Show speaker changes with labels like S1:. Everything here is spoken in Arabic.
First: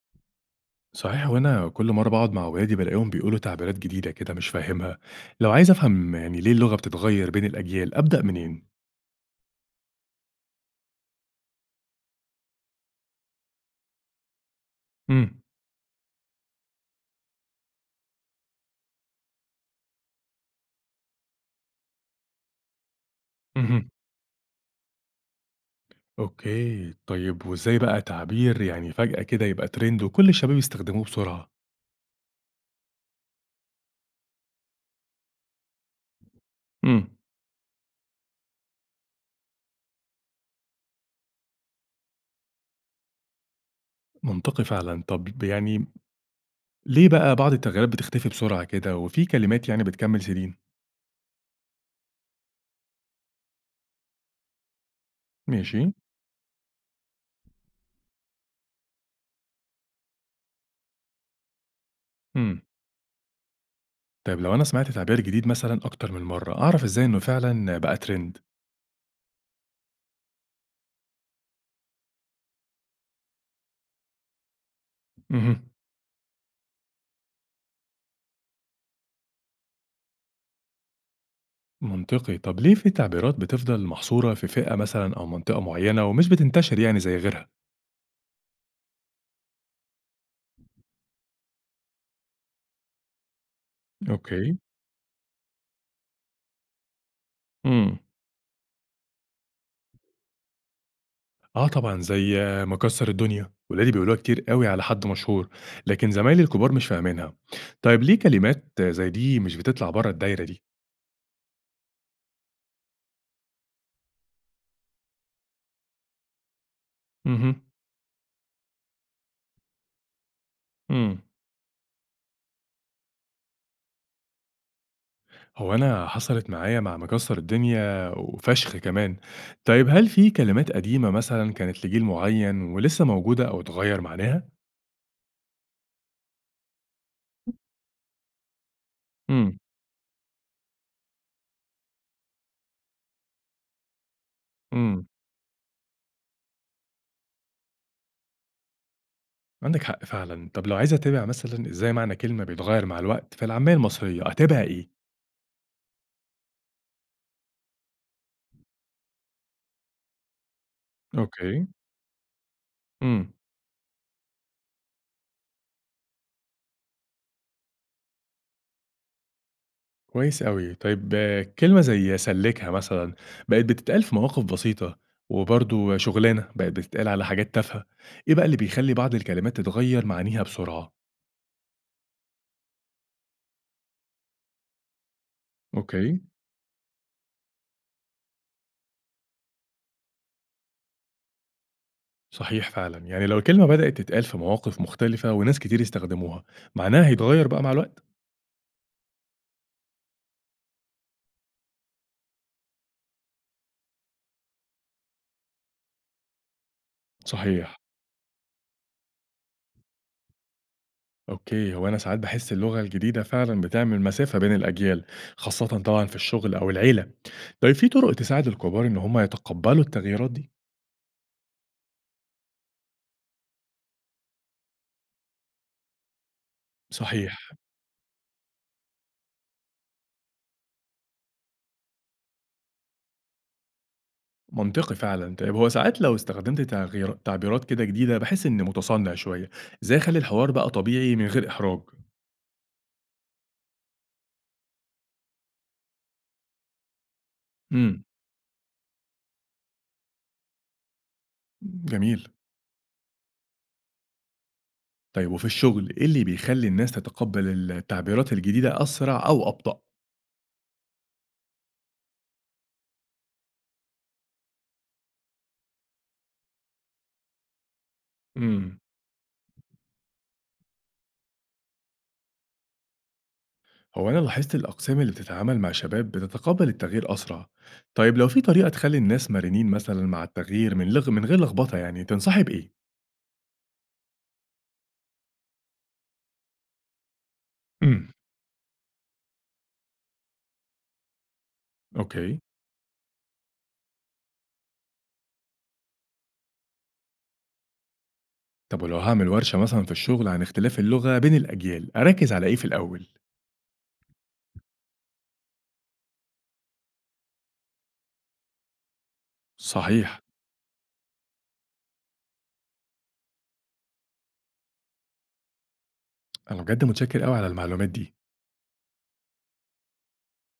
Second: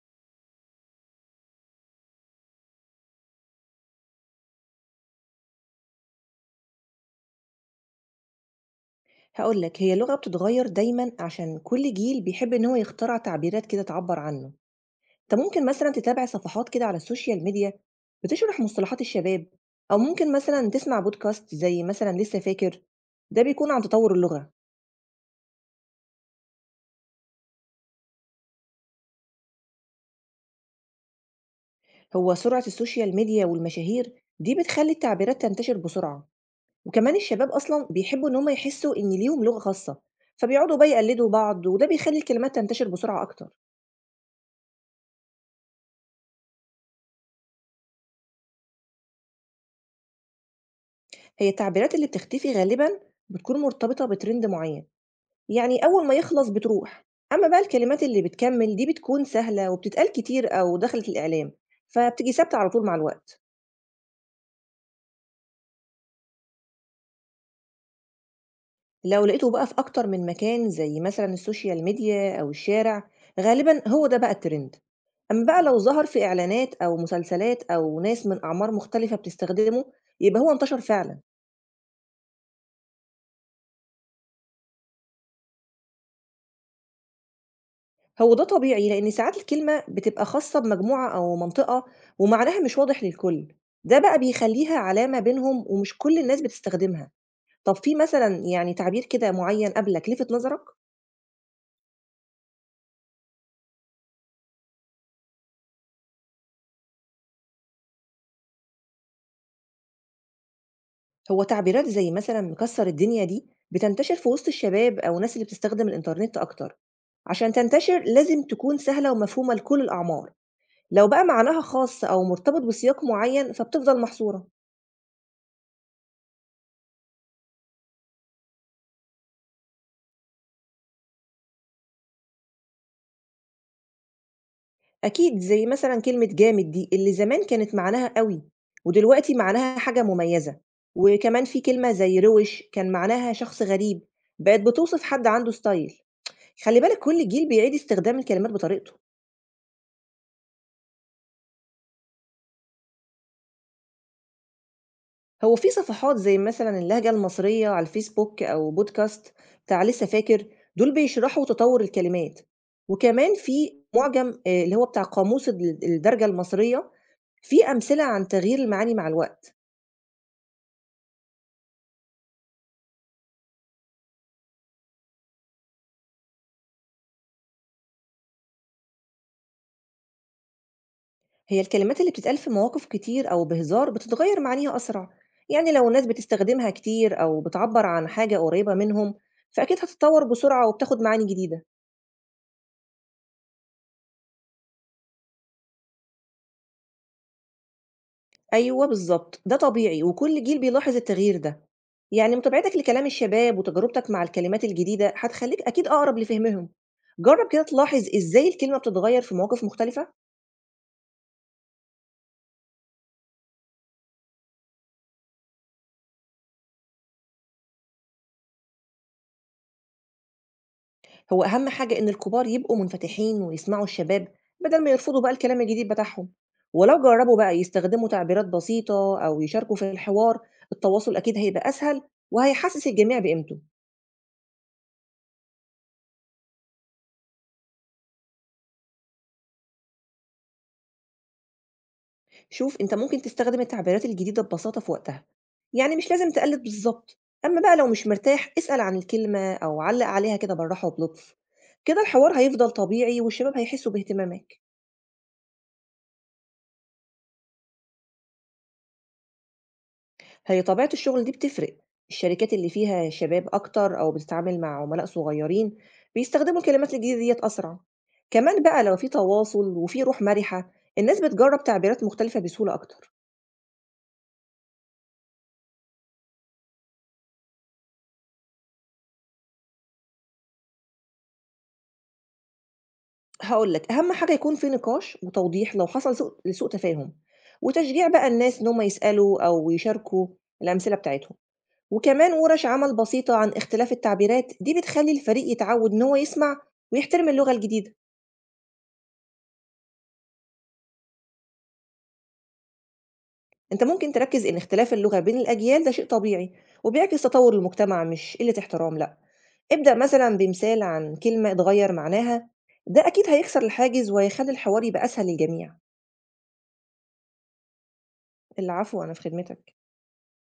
S1: صحيح وأنا كل مرة باقعد مع ولادي بالاقيهم بيقولوا تعبيرات جديدة كده مش فاهمها، لو عايز أفهم يعني ليه اللغة بتتغير بين الأجيال أبدأ منين؟
S2: هاقول لك، هي اللغة بتتغيّر دايمًا عشان كل جيل بيحب إن هو يخترع تعبيرات كده تعبّر عنه. أنت
S1: امم،
S2: ممكن مثلًا تتابع صفحات كده على السوشيال ميديا بتشرح مصطلحات الشباب، أو ممكن مثلًا تسمع بودكاست زي مثلًا لسه فاكر، ده بيكون عن
S1: اهم،
S2: تطوّر اللغة.
S1: أوكي، طيب وإزاي بقى تعبير يعني فجأة كده يبقى ترند وكل الشباب يستخدموه بسرعة؟
S2: هو سرعة السوشيال ميديا والمشاهير دي بتخلّي التعبيرات تنتشر بسرعة،
S1: امم،
S2: وكمان الشباب أصلًا بيحبّوا إن هم يحسّوا إن ليهم لغة خاصة، فبيقعدوا بقى يقلّدوا بعض، وده بيخلّي الكلمات تنتشر بسرعة أكتر.
S1: منطقي فعلًا، طب يعني ليه بقى بعض التغييرات بتختفي بسرعة كده وفي كلمات يعني بتكمل سنين؟
S2: هي التعبيرات اللي بتختفي غالبًا بتكون مرتبطة بtrend معيّن.
S1: ماشي،
S2: يعني أول ما يخلص بتروح، أمّا بقى الكلمات اللي بتكمّل دي بتكون سهلة وبتتقال كتير أو دخلت الإعلام، فبتيجي ثابتة
S1: امم،
S2: على طول مع الوقت.
S1: طيب لو أنا سمعت تعبير جديد مثلًا أكتر من مرة أعرف إزاي إنه فعلًا بقى ترند؟
S2: لو لقيته بقى في أكتر من مكان زي مثلًا السوشيال ميديا أو الشارع، غالبًا هو ده بقى الترند. أمّا بقى
S1: اهم.
S2: لو ظهر في إعلانات أو مسلسلات أو ناس من أعمار مختلفة بتستخدمه، يبقى هو انتشر فعلًا.
S1: منطقي، طب ليه في تعبيرات بتفضل محصورة في فئة مثلا أو منطقة معينة ومش بتنتشر يعني زي غيرها.
S2: هو ده طبيعي لإن ساعات الكلمة بتبقى خاصة بمجموعة أو منطقة ومعناها مش واضح للكل، ده بقى
S1: اوكي.
S2: بيخلّيها علامة بينهم ومش كل الناس بتستخدمها. طب في
S1: امم.
S2: مثلًا يعني تعبير كده معيّن قبلك لِفِت نظرك؟
S1: اه طبعا، زي مكسر الدنيا ولادي بيقولوها كتير قوي على حد مشهور، لكن زمايلي الكبار مش فاهمينها. طيب ليه كلمات زي دي مش بتطلع بره الدايرة دي؟
S2: هو تعبيرات زي مثلًا مكسّر الدنيا دي بتنتشر في وسط الشباب أو الناس اللي بتستخدم الإنترنت أكتر، عشان
S1: امم.
S2: تنتشر لازم تكون سهلة ومفهومة لكل الأعمار، لو
S1: امم.
S2: بقى معناها خاص أو مرتبط بسياق معيّن فبتفضل محصورة،
S1: هو انا حصلت معايا مع مكسر الدنيا وفشخ كمان. طيب هل في كلمات قديمة مثلا كانت لجيل معين ولسه موجودة او اتغير معناها؟
S2: أكيد زي مثلًا كلمة جامد دي اللي زمان كانت معناها قوي، ودلوقتي معناها حاجة مميزة، وكمان في كلمة زي روِش كان معناها شخص غريب، بقت بتوصف
S1: امم.
S2: حد عنده ستايل. خلّي بالك كل جيل بيعيد استخدام الكلمات بطريقته،
S1: عندِك حق فعلًا. طب لو عايز أتابع مثلًا إزاي معنى كلمة بيتغيّر مع الوقت في العامية المصرية، أتابع إيه؟
S2: هو في صفحات زي مثلًا اللهجة المصرية على الفيسبوك أو بودكاست بتاع لسه فاكر، دول بيشرحوا
S1: أوكي،
S2: تطوّر الكلمات،
S1: إمم،
S2: وكمان في مُعجم اللي هو بتاع قاموس ال الدرجة المصرية، في أمثلة عن تغيير المعاني مع الوقت،
S1: كويس أوي. طيب آه، كلمة زي سلِّكها مثلًا، بقت بتتقال في مواقف بسيطة، وبرضه شُغلانة بقت بتتقال على حاجات تافهة. إيه بقى اللي بيخلّي بعض الكلمات تتغيّر معانيها بسرعة؟
S2: هي الكلمات اللي بتتقال في مواقف كتير أو بهزار بتتغيّر معانيها أسرع، يعني لو الناس
S1: أوكي،
S2: بتستخدمها كتير أو بتعبّر عن حاجة قريّبة منهم، فأكيد هتتطوّر بسرعة وبتاخد معاني جديدة.
S1: صحيح فعلًا. يعني لو الكلمة بدأت تتقال في مواقف مختلفة وناس كتير استخدموها، معناها هيتغيّر بقى مع الوقت؟
S2: أيوه بالضبط، ده طبيعي وكل جيل بيلاحظ التغيير ده. يعني متابعتك لكلام الشباب وتجربتك مع الكلمات الجديدة هتخلّيك أكيد أقرب لفهمهم. جرّب كده
S1: صحيح.
S2: تلاحظ إزاي الكلمة بتتغيّر في مواقف مختلفة،
S1: أوكي، هو أنا ساعات بحس اللغة الجديدة فعلا بتعمل مسافة بين الأجيال، خاصة طبعا في الشغل أو العيلة. طيب في طرق تساعد الكبار إن هم يتقبلوا التغييرات دي؟
S2: هو أهم حاجة إن الكبار يبقوا منفتحين ويسمعوا الشباب بدل ما يرفضوا بقى الكلام الجديد بتاعهم، ولو جرّبوا
S1: صحيح.
S2: بقى يستخدموا تعبيرات بسيطة أو يشاركوا في الحوار، التواصل أكيد هيبقى أسهل وهيحسّس الجميع بقيمته.
S1: منطقي فعلا. طيب هو ساعات لو استخدمت تعبيرات كده جديدة بحس إني متصنع شوية. إزاي أخلي الحوار بقى طبيعي من غير إحراج؟
S2: شوف أنت ممكن تستخدم التعبيرات الجديدة ببساطة في وقتها، يعني مش لازم تقلد بالظبط. أما بقى لو
S1: امم.
S2: مش مرتاح اسأل عن الكلمة أو علق عليها كده بالراحة وبلطف، كده
S1: جميل.
S2: الحوار هيفضل طبيعي والشباب هيحسوا باهتمامك.
S1: طيب وفي الشغل إيه اللي بيخلي الناس تتقبل التعبيرات الجديدة أسرع أو أبطأ؟
S2: هي طبيعة الشغل دي بتفرق، الشركات اللي فيها شباب أكتر أو بتتعامل مع عملاء صغيرين بيستخدموا الكلمات الجديدة ديت أسرع، كمان
S1: مم.
S2: بقى لو في تواصل وفي روح مرحة الناس بتجرب تعبيرات مختلفة بسهولة أكتر.
S1: هو أنا لاحظت الأقسام اللي بتتعامل مع شباب بتتقبل التغيير أسرع. طيب لو في طريقة تخلي الناس مرنين مثلا مع التغيير من غير لخبطة، يعني تنصحي بإيه؟
S2: هاقول لك، أهم حاجة يكون في نقاش وتوضيح لو حصل سوء لسوء تفاهم، وتشجيع
S1: امم.
S2: بقى الناس إن هم يسألوا أو يشاركوا الأمثلة بتاعتهم، وكمان
S1: أوكي.
S2: ورش عمل بسيطة عن اختلاف التعبيرات دي بتخلّي الفريق يتعوّد إن هو يسمع ويحترم اللغة الجديدة،
S1: طب ولو هعمل ورشة مثلا في الشغل عن اختلاف اللغة بين الأجيال، أركز على إيه في الأول؟
S2: أنت ممكن تركّز إن اختلاف اللغة بين الأجيال ده شيء طبيعي، وبيعكس تطوّر المجتمع مش قلة احترام لأ، ابدأ
S1: صحيح.
S2: مثلًا بمثال عن كلمة اتغيّر معناها، ده أكيد هيكسر الحاجز وهيخلّي الحوار يبقى أسهل للجميع.
S1: أنا بجد متشكر أوي على المعلومات دي.
S2: العفو، أنا في خدمتك.